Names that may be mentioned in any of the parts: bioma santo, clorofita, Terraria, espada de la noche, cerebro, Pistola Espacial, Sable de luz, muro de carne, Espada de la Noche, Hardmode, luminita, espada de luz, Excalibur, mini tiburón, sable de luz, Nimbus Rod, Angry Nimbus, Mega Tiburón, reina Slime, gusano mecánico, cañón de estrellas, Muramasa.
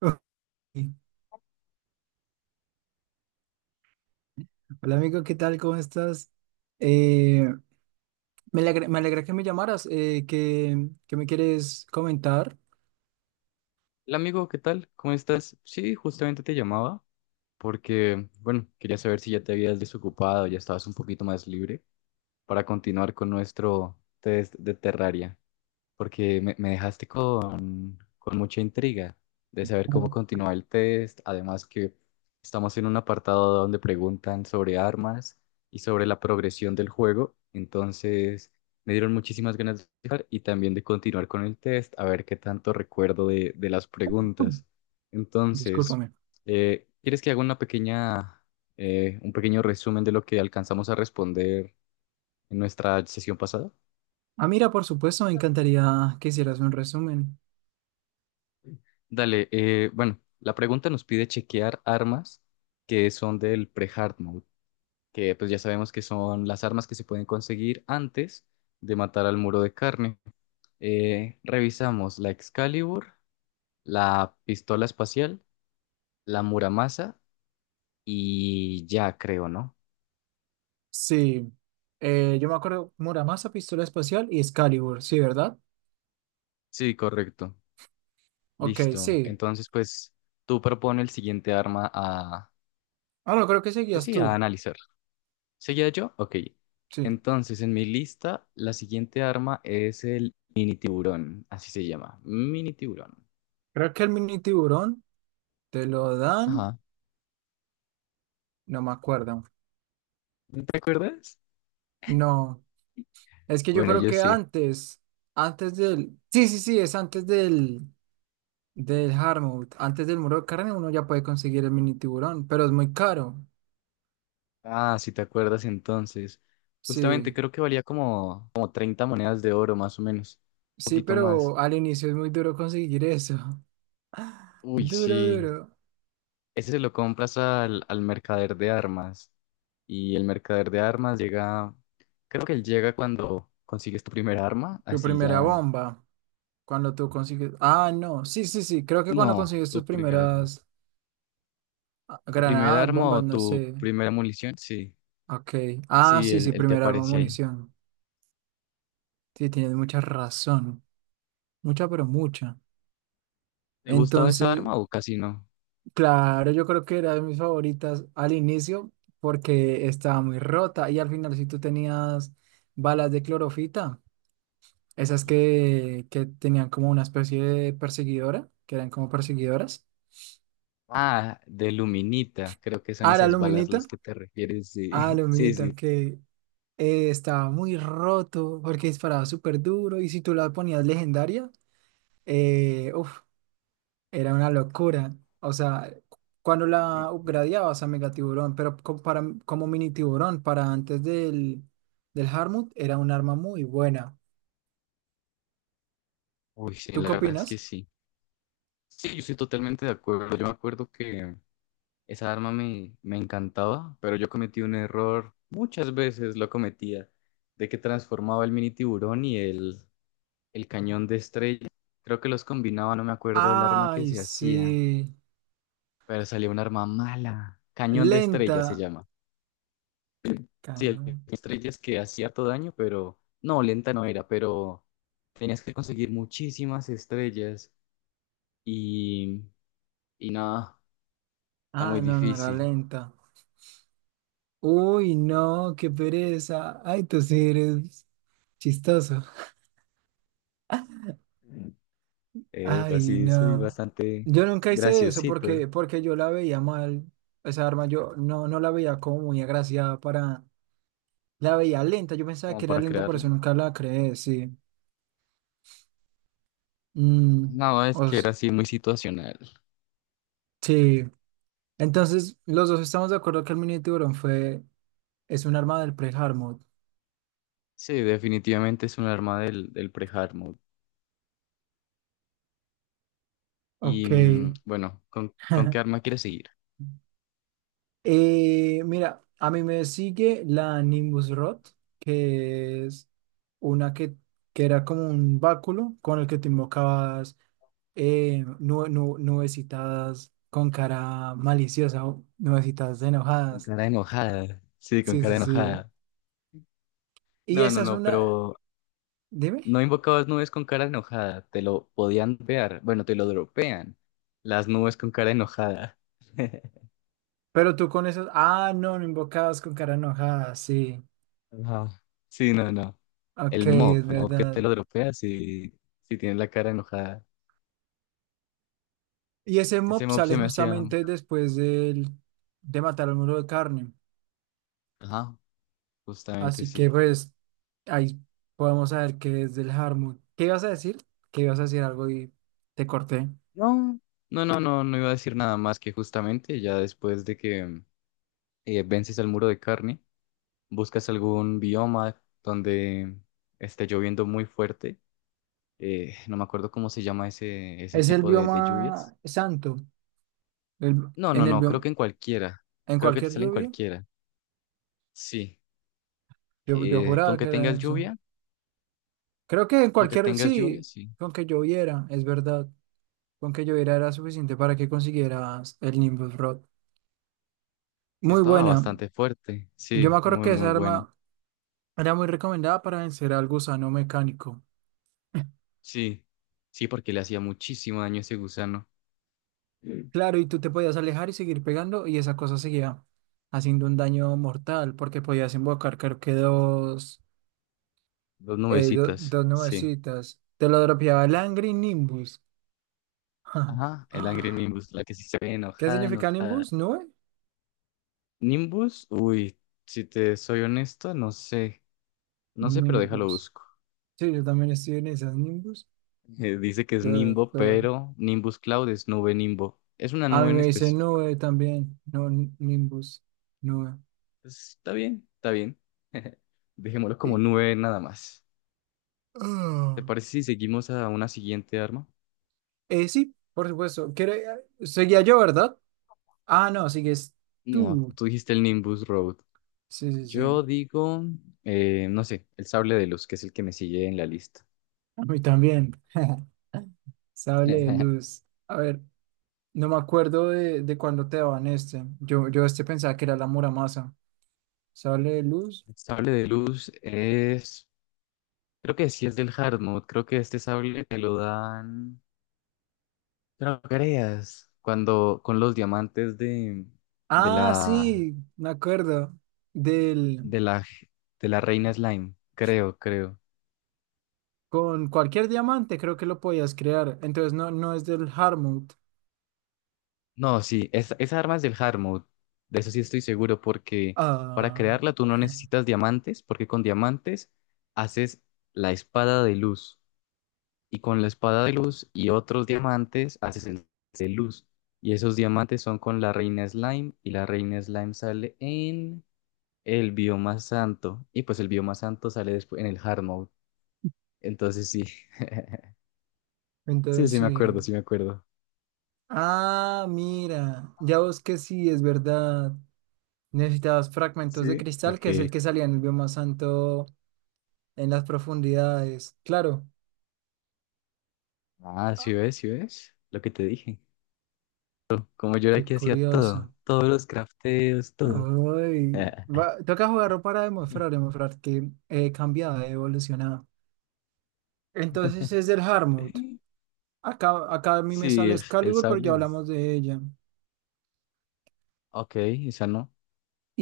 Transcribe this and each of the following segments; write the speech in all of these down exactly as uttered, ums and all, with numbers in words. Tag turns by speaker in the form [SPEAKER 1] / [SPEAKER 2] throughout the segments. [SPEAKER 1] Ok. Hola amigo, ¿qué tal? ¿Cómo estás? Eh, me alegra, me alegra que me llamaras. eh, ¿qué, qué me quieres comentar?
[SPEAKER 2] Hola amigo, ¿qué tal? ¿Cómo estás? Sí, justamente te llamaba porque, bueno, quería saber si ya te habías desocupado, ya estabas un poquito más libre para continuar con nuestro test de Terraria porque me, me dejaste con, con mucha intriga de saber cómo continúa el test. Además que estamos en un apartado donde preguntan sobre armas y sobre la progresión del juego. Entonces me dieron muchísimas ganas de jugar y también de continuar con el test, a ver qué tanto recuerdo de, de las
[SPEAKER 1] Mm,
[SPEAKER 2] preguntas. Entonces,
[SPEAKER 1] Discúlpame.
[SPEAKER 2] eh, ¿quieres que haga una pequeña, eh, un pequeño resumen de lo que alcanzamos a responder en nuestra sesión pasada?
[SPEAKER 1] Ah, mira, por supuesto, me encantaría que hicieras un resumen.
[SPEAKER 2] Dale, eh, bueno, la pregunta nos pide chequear armas que son del pre-hard mode, que pues ya sabemos que son las armas que se pueden conseguir antes de matar al muro de carne. Eh, revisamos la Excalibur, la pistola espacial, la Muramasa y ya creo, ¿no?
[SPEAKER 1] Sí, eh, yo me acuerdo Muramasa, Pistola Espacial y Excalibur, sí, ¿verdad?
[SPEAKER 2] Sí, correcto.
[SPEAKER 1] Ok,
[SPEAKER 2] Listo.
[SPEAKER 1] sí.
[SPEAKER 2] Entonces, pues tú propone el siguiente arma a,
[SPEAKER 1] Ah, no, creo que
[SPEAKER 2] pues
[SPEAKER 1] seguías
[SPEAKER 2] sí, a
[SPEAKER 1] tú.
[SPEAKER 2] analizar. ¿Seguía yo? Ok.
[SPEAKER 1] Sí.
[SPEAKER 2] Entonces, en mi lista, la siguiente arma es el mini tiburón. Así se llama. Mini tiburón.
[SPEAKER 1] Creo que el mini tiburón te lo dan.
[SPEAKER 2] Ajá.
[SPEAKER 1] No me acuerdo.
[SPEAKER 2] ¿No te acuerdas?
[SPEAKER 1] No. Es que yo
[SPEAKER 2] Bueno,
[SPEAKER 1] creo
[SPEAKER 2] yo
[SPEAKER 1] que
[SPEAKER 2] sí.
[SPEAKER 1] antes, antes del, Sí, sí, sí, es antes del, del Hardmode, antes del muro de carne uno ya puede conseguir el mini tiburón, pero es muy caro.
[SPEAKER 2] Ah, si te acuerdas entonces. Justamente
[SPEAKER 1] Sí,
[SPEAKER 2] creo que valía como, como treinta monedas de oro, más o menos. Un
[SPEAKER 1] sí,
[SPEAKER 2] poquito más.
[SPEAKER 1] pero al inicio es muy duro conseguir eso.
[SPEAKER 2] Uy,
[SPEAKER 1] Duro,
[SPEAKER 2] sí.
[SPEAKER 1] duro.
[SPEAKER 2] Ese se lo compras al, al mercader de armas. Y el mercader de armas llega. Creo que él llega cuando consigues tu primera arma.
[SPEAKER 1] Tu
[SPEAKER 2] Así
[SPEAKER 1] primera
[SPEAKER 2] ya.
[SPEAKER 1] bomba, cuando tú consigues, ah, no, Sí, sí, sí, creo que
[SPEAKER 2] No,
[SPEAKER 1] cuando consigues
[SPEAKER 2] tu
[SPEAKER 1] tus
[SPEAKER 2] primera arma.
[SPEAKER 1] primeras ah,
[SPEAKER 2] ¿Tu primer
[SPEAKER 1] granadas,
[SPEAKER 2] arma o
[SPEAKER 1] bombas, no
[SPEAKER 2] tu
[SPEAKER 1] sé.
[SPEAKER 2] primera munición? Sí,
[SPEAKER 1] Ok, ah,
[SPEAKER 2] sí,
[SPEAKER 1] sí,
[SPEAKER 2] el,
[SPEAKER 1] sí,
[SPEAKER 2] el que
[SPEAKER 1] primer arma,
[SPEAKER 2] aparece ahí.
[SPEAKER 1] munición. Sí, tienes mucha razón, mucha, pero mucha.
[SPEAKER 2] ¿Te gustaba esa
[SPEAKER 1] Entonces,
[SPEAKER 2] arma o casi no?
[SPEAKER 1] claro, yo creo que era de mis favoritas al inicio porque estaba muy rota y al final si tú tenías balas de clorofita, esas que, que tenían como una especie de perseguidora, que eran como perseguidoras.
[SPEAKER 2] Ah, de luminita, creo que son
[SPEAKER 1] Ah, la
[SPEAKER 2] esas balas
[SPEAKER 1] luminita,
[SPEAKER 2] las que te refieres,
[SPEAKER 1] ah,
[SPEAKER 2] sí, sí, sí.
[SPEAKER 1] luminita que eh, estaba muy roto porque disparaba súper duro y si tú la ponías legendaria, era una locura. O sea, cuando la upgradeabas a Mega Tiburón, pero co- para, como mini tiburón, para antes del, del Harmut, era un arma muy buena.
[SPEAKER 2] Uy, sí,
[SPEAKER 1] ¿Tú
[SPEAKER 2] la
[SPEAKER 1] qué
[SPEAKER 2] verdad es que
[SPEAKER 1] opinas?
[SPEAKER 2] sí. Sí, yo estoy totalmente de acuerdo. Yo me acuerdo que esa arma me, me encantaba, pero yo cometí un error, muchas veces lo cometía, de que transformaba el mini tiburón y el, el cañón de estrella. Creo que los combinaba, no me acuerdo del arma que
[SPEAKER 1] Ay,
[SPEAKER 2] se hacía.
[SPEAKER 1] sí.
[SPEAKER 2] Pero salió un arma mala. Cañón de
[SPEAKER 1] Lenta.
[SPEAKER 2] estrellas se llama. Sí, el
[SPEAKER 1] Cañón.
[SPEAKER 2] cañón de estrellas que hacía todo daño, pero no, lenta no era, pero tenías que conseguir muchísimas estrellas y, y nada, está muy
[SPEAKER 1] Ah, no, no era
[SPEAKER 2] difícil.
[SPEAKER 1] lenta. Uy, no, qué pereza. Ay, tú sí eres chistoso.
[SPEAKER 2] Eh,
[SPEAKER 1] Ay,
[SPEAKER 2] así soy
[SPEAKER 1] no.
[SPEAKER 2] bastante
[SPEAKER 1] Yo nunca hice eso
[SPEAKER 2] graciosito
[SPEAKER 1] porque, porque yo la veía mal. Esa arma yo no, no la veía como muy agraciada para... la veía lenta, yo pensaba
[SPEAKER 2] como
[SPEAKER 1] que era
[SPEAKER 2] para
[SPEAKER 1] lenta, por
[SPEAKER 2] crearla.
[SPEAKER 1] eso nunca la creé, sí. Mm,
[SPEAKER 2] No, es que era
[SPEAKER 1] os-
[SPEAKER 2] así muy situacional.
[SPEAKER 1] sí. Entonces, los dos estamos de acuerdo que el mini tiburón fue, es un arma del pre-hard.
[SPEAKER 2] Sí, definitivamente es un arma del, del pre-hard mode. Y
[SPEAKER 1] Ok.
[SPEAKER 2] mm, bueno, ¿con, con qué arma quieres seguir?
[SPEAKER 1] Eh, mira, a mí me sigue la Nimbus Rot, que es una que, que era como un báculo con el que te invocabas eh, nue nu- nubecitas con cara maliciosa o nubecitas
[SPEAKER 2] Con
[SPEAKER 1] enojadas.
[SPEAKER 2] cara enojada. Sí, con
[SPEAKER 1] Sí,
[SPEAKER 2] cara
[SPEAKER 1] sí, sí.
[SPEAKER 2] enojada.
[SPEAKER 1] Y
[SPEAKER 2] No, no,
[SPEAKER 1] esa es
[SPEAKER 2] no,
[SPEAKER 1] una...
[SPEAKER 2] pero
[SPEAKER 1] Dime.
[SPEAKER 2] no invocabas nubes con cara enojada, te lo podían ver, bueno, te lo dropean, las nubes con cara enojada.
[SPEAKER 1] Pero tú con esos... ah, no, no invocabas con cara enojada, sí.
[SPEAKER 2] Ajá. Sí, no, no, el
[SPEAKER 1] Ok,
[SPEAKER 2] mob,
[SPEAKER 1] es
[SPEAKER 2] el mob que te
[SPEAKER 1] verdad.
[SPEAKER 2] lo dropea si, si tienes la cara enojada.
[SPEAKER 1] Y ese
[SPEAKER 2] Ese
[SPEAKER 1] mob
[SPEAKER 2] mob se
[SPEAKER 1] sale
[SPEAKER 2] me hacía,
[SPEAKER 1] justamente después del- De matar al muro de carne.
[SPEAKER 2] ajá, justamente
[SPEAKER 1] Así que
[SPEAKER 2] sí.
[SPEAKER 1] pues ahí podemos saber qué es del Harmut. ¿Qué ibas a decir? Que ibas a decir algo y te corté.
[SPEAKER 2] No, no, no, no, no iba a decir nada más que justamente ya después de que eh, vences al muro de carne, buscas algún bioma donde esté lloviendo muy fuerte. Eh, no me acuerdo cómo se llama ese, ese
[SPEAKER 1] Es el
[SPEAKER 2] tipo de, de lluvias.
[SPEAKER 1] bioma santo. El-
[SPEAKER 2] No, no,
[SPEAKER 1] en el
[SPEAKER 2] no, creo
[SPEAKER 1] bioma,
[SPEAKER 2] que en cualquiera.
[SPEAKER 1] en
[SPEAKER 2] Creo que te
[SPEAKER 1] cualquier
[SPEAKER 2] salen
[SPEAKER 1] lluvia.
[SPEAKER 2] cualquiera. Sí.
[SPEAKER 1] Yo, yo
[SPEAKER 2] Eh, con
[SPEAKER 1] juraba
[SPEAKER 2] que
[SPEAKER 1] que era en
[SPEAKER 2] tengas
[SPEAKER 1] el santo.
[SPEAKER 2] lluvia,
[SPEAKER 1] Creo que en
[SPEAKER 2] con que
[SPEAKER 1] cualquier,
[SPEAKER 2] tengas lluvia,
[SPEAKER 1] sí,
[SPEAKER 2] sí.
[SPEAKER 1] con que lloviera, es verdad. Con que lloviera era suficiente para que consiguieras el Nimbus Rod.
[SPEAKER 2] Sí,
[SPEAKER 1] Muy
[SPEAKER 2] estaba
[SPEAKER 1] buena.
[SPEAKER 2] bastante fuerte.
[SPEAKER 1] Yo me
[SPEAKER 2] Sí,
[SPEAKER 1] acuerdo
[SPEAKER 2] muy,
[SPEAKER 1] que
[SPEAKER 2] muy
[SPEAKER 1] esa
[SPEAKER 2] bueno.
[SPEAKER 1] arma era muy recomendada para vencer al gusano mecánico.
[SPEAKER 2] Sí, sí, porque le hacía muchísimo daño ese gusano. Mm.
[SPEAKER 1] Claro, y tú te podías alejar y seguir pegando y esa cosa seguía haciendo un daño mortal porque podías invocar creo que dos,
[SPEAKER 2] Dos
[SPEAKER 1] eh, do-
[SPEAKER 2] nubecitas,
[SPEAKER 1] dos
[SPEAKER 2] sí.
[SPEAKER 1] nubecitas. Te lo dropeaba el Angry Nimbus.
[SPEAKER 2] Ajá, el Angry Nimbus, la que sí se ve
[SPEAKER 1] ¿Qué
[SPEAKER 2] enojada,
[SPEAKER 1] significa
[SPEAKER 2] enojada.
[SPEAKER 1] Nimbus? ¿Nube?
[SPEAKER 2] Nimbus, uy, si te soy honesto, no sé. No sé, pero déjalo
[SPEAKER 1] Nimbus.
[SPEAKER 2] busco.
[SPEAKER 1] Sí, yo también estoy en esas Nimbus.
[SPEAKER 2] Eh, dice que es Nimbo,
[SPEAKER 1] Doctor.
[SPEAKER 2] pero Nimbus Cloud es nube Nimbo. Es una
[SPEAKER 1] A
[SPEAKER 2] nube
[SPEAKER 1] mí
[SPEAKER 2] en
[SPEAKER 1] me dice
[SPEAKER 2] específico.
[SPEAKER 1] nube también, no n- Nimbus, nube.
[SPEAKER 2] Pues, está bien, está bien. Dejémoslo como
[SPEAKER 1] Y-
[SPEAKER 2] nube nada más. ¿Te
[SPEAKER 1] ah.
[SPEAKER 2] parece si seguimos a una siguiente arma?
[SPEAKER 1] Eh, sí, por supuesto. ¿Quiere- eh, ¿Seguía yo, verdad? Ah, no, sigues
[SPEAKER 2] No,
[SPEAKER 1] tú.
[SPEAKER 2] tú dijiste el Nimbus Road.
[SPEAKER 1] Sí, sí, sí.
[SPEAKER 2] Yo digo, eh, no sé, el sable de luz, que es el que me sigue en la lista.
[SPEAKER 1] A mí también. Sable de luz. A ver, no me acuerdo de, de cuándo te daban este. Yo, yo este pensaba que era la Muramasa. Sable de luz.
[SPEAKER 2] El sable de luz es, creo que sí es del hard mode. Creo que este sable te lo dan, no creas, cuando con los diamantes de, de
[SPEAKER 1] Ah,
[SPEAKER 2] la
[SPEAKER 1] sí, me acuerdo. Del,
[SPEAKER 2] de la, de la reina Slime, creo, creo.
[SPEAKER 1] con cualquier diamante creo que lo podías crear. Entonces no, no es del Harmut.
[SPEAKER 2] No, sí, es, esa arma es del hard mode, de eso sí estoy seguro, porque para
[SPEAKER 1] Ah.
[SPEAKER 2] crearla tú no necesitas diamantes, porque con diamantes haces la espada de luz, y con la espada de luz y otros diamantes haces el de luz, y esos diamantes son con la reina Slime, y la reina Slime sale en el bioma santo, y pues el bioma santo sale después en el hard mode, entonces sí, sí,
[SPEAKER 1] Entonces
[SPEAKER 2] sí me
[SPEAKER 1] sí.
[SPEAKER 2] acuerdo, sí me acuerdo.
[SPEAKER 1] Ah, mira. Ya vos que sí, es verdad. Necesitabas fragmentos de
[SPEAKER 2] Sí,
[SPEAKER 1] cristal, que es el
[SPEAKER 2] ok.
[SPEAKER 1] que salía en el bioma santo en las profundidades. Claro.
[SPEAKER 2] Ah, sí
[SPEAKER 1] Ah,
[SPEAKER 2] ves, sí ves, lo que te dije. Como yo era
[SPEAKER 1] qué
[SPEAKER 2] que hacía todo,
[SPEAKER 1] curioso.
[SPEAKER 2] todos los crafteos, todo.
[SPEAKER 1] Ay, va- toca jugarlo para demostrar, demostrar que he cambiado, he evolucionado. Entonces es del Hardmode. Acá, acá a mí me
[SPEAKER 2] Sí,
[SPEAKER 1] sale
[SPEAKER 2] el, el
[SPEAKER 1] Excalibur, pero ya
[SPEAKER 2] sable. es-
[SPEAKER 1] hablamos de ella.
[SPEAKER 2] Ok, esa no.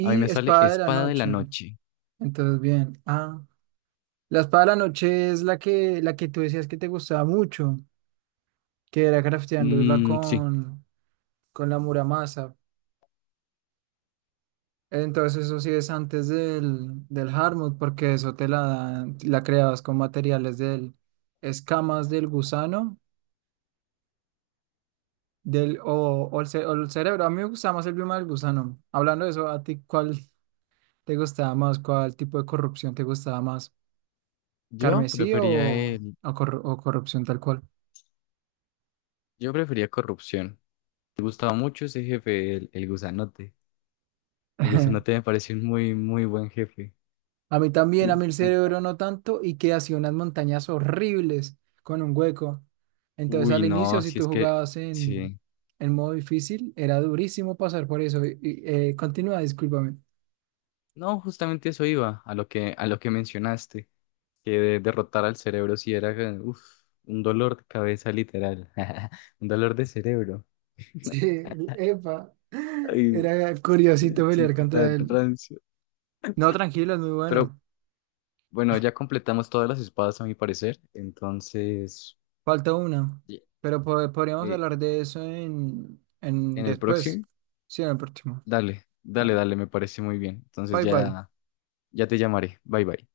[SPEAKER 2] A mí me sale
[SPEAKER 1] Espada de la
[SPEAKER 2] espada de la
[SPEAKER 1] Noche.
[SPEAKER 2] noche.
[SPEAKER 1] Entonces, bien. Ah. La espada de la noche es la que, la que tú decías que te gustaba mucho, que era crafteándola
[SPEAKER 2] Mm, sí,
[SPEAKER 1] con, con la Muramasa. Entonces eso sí es antes del, del Hardmode, porque eso te la dan- la creabas con materiales del escamas del gusano del, o, o el, ce- o el cerebro. A mí me gustaba más el bioma del gusano. Hablando de eso, ¿a ti cuál te gustaba más? ¿Cuál tipo de corrupción te gustaba más?
[SPEAKER 2] yo
[SPEAKER 1] ¿Carmesí o,
[SPEAKER 2] prefería el,
[SPEAKER 1] o corru- o corrupción tal cual?
[SPEAKER 2] yo prefería corrupción. Me gustaba mucho ese jefe, el, el gusanote. El gusanote me pareció un muy, muy buen jefe.
[SPEAKER 1] A mí también, a mí el
[SPEAKER 2] En-
[SPEAKER 1] cerebro no tanto y que hacía unas montañas horribles con un hueco. Entonces
[SPEAKER 2] Uy,
[SPEAKER 1] al
[SPEAKER 2] no,
[SPEAKER 1] inicio, si
[SPEAKER 2] si es
[SPEAKER 1] tú
[SPEAKER 2] que,
[SPEAKER 1] jugabas en,
[SPEAKER 2] sí.
[SPEAKER 1] en modo difícil, era durísimo pasar por eso. Y, y, eh, continúa, discúlpame.
[SPEAKER 2] No, justamente eso iba, a lo que, a lo que mencionaste. Que de- derrotar al cerebro sí era eh, uf, un dolor de cabeza literal, un dolor de cerebro.
[SPEAKER 1] Sí, epa.
[SPEAKER 2] Ay,
[SPEAKER 1] Era
[SPEAKER 2] qué
[SPEAKER 1] curiosito pelear
[SPEAKER 2] chiste tan
[SPEAKER 1] contra él.
[SPEAKER 2] rancio.
[SPEAKER 1] No, tranquilo, es muy
[SPEAKER 2] Pero
[SPEAKER 1] bueno.
[SPEAKER 2] bueno, ya completamos todas las espadas a mi parecer, entonces
[SPEAKER 1] Falta una.
[SPEAKER 2] ye-
[SPEAKER 1] Pero po- podríamos
[SPEAKER 2] eh,
[SPEAKER 1] hablar de eso en, en
[SPEAKER 2] en el
[SPEAKER 1] después.
[SPEAKER 2] próximo,
[SPEAKER 1] Sí, en el próximo.
[SPEAKER 2] dale, dale,
[SPEAKER 1] Dale.
[SPEAKER 2] dale, me parece muy bien. Entonces
[SPEAKER 1] Bye bye.
[SPEAKER 2] ya, ya te llamaré. Bye bye.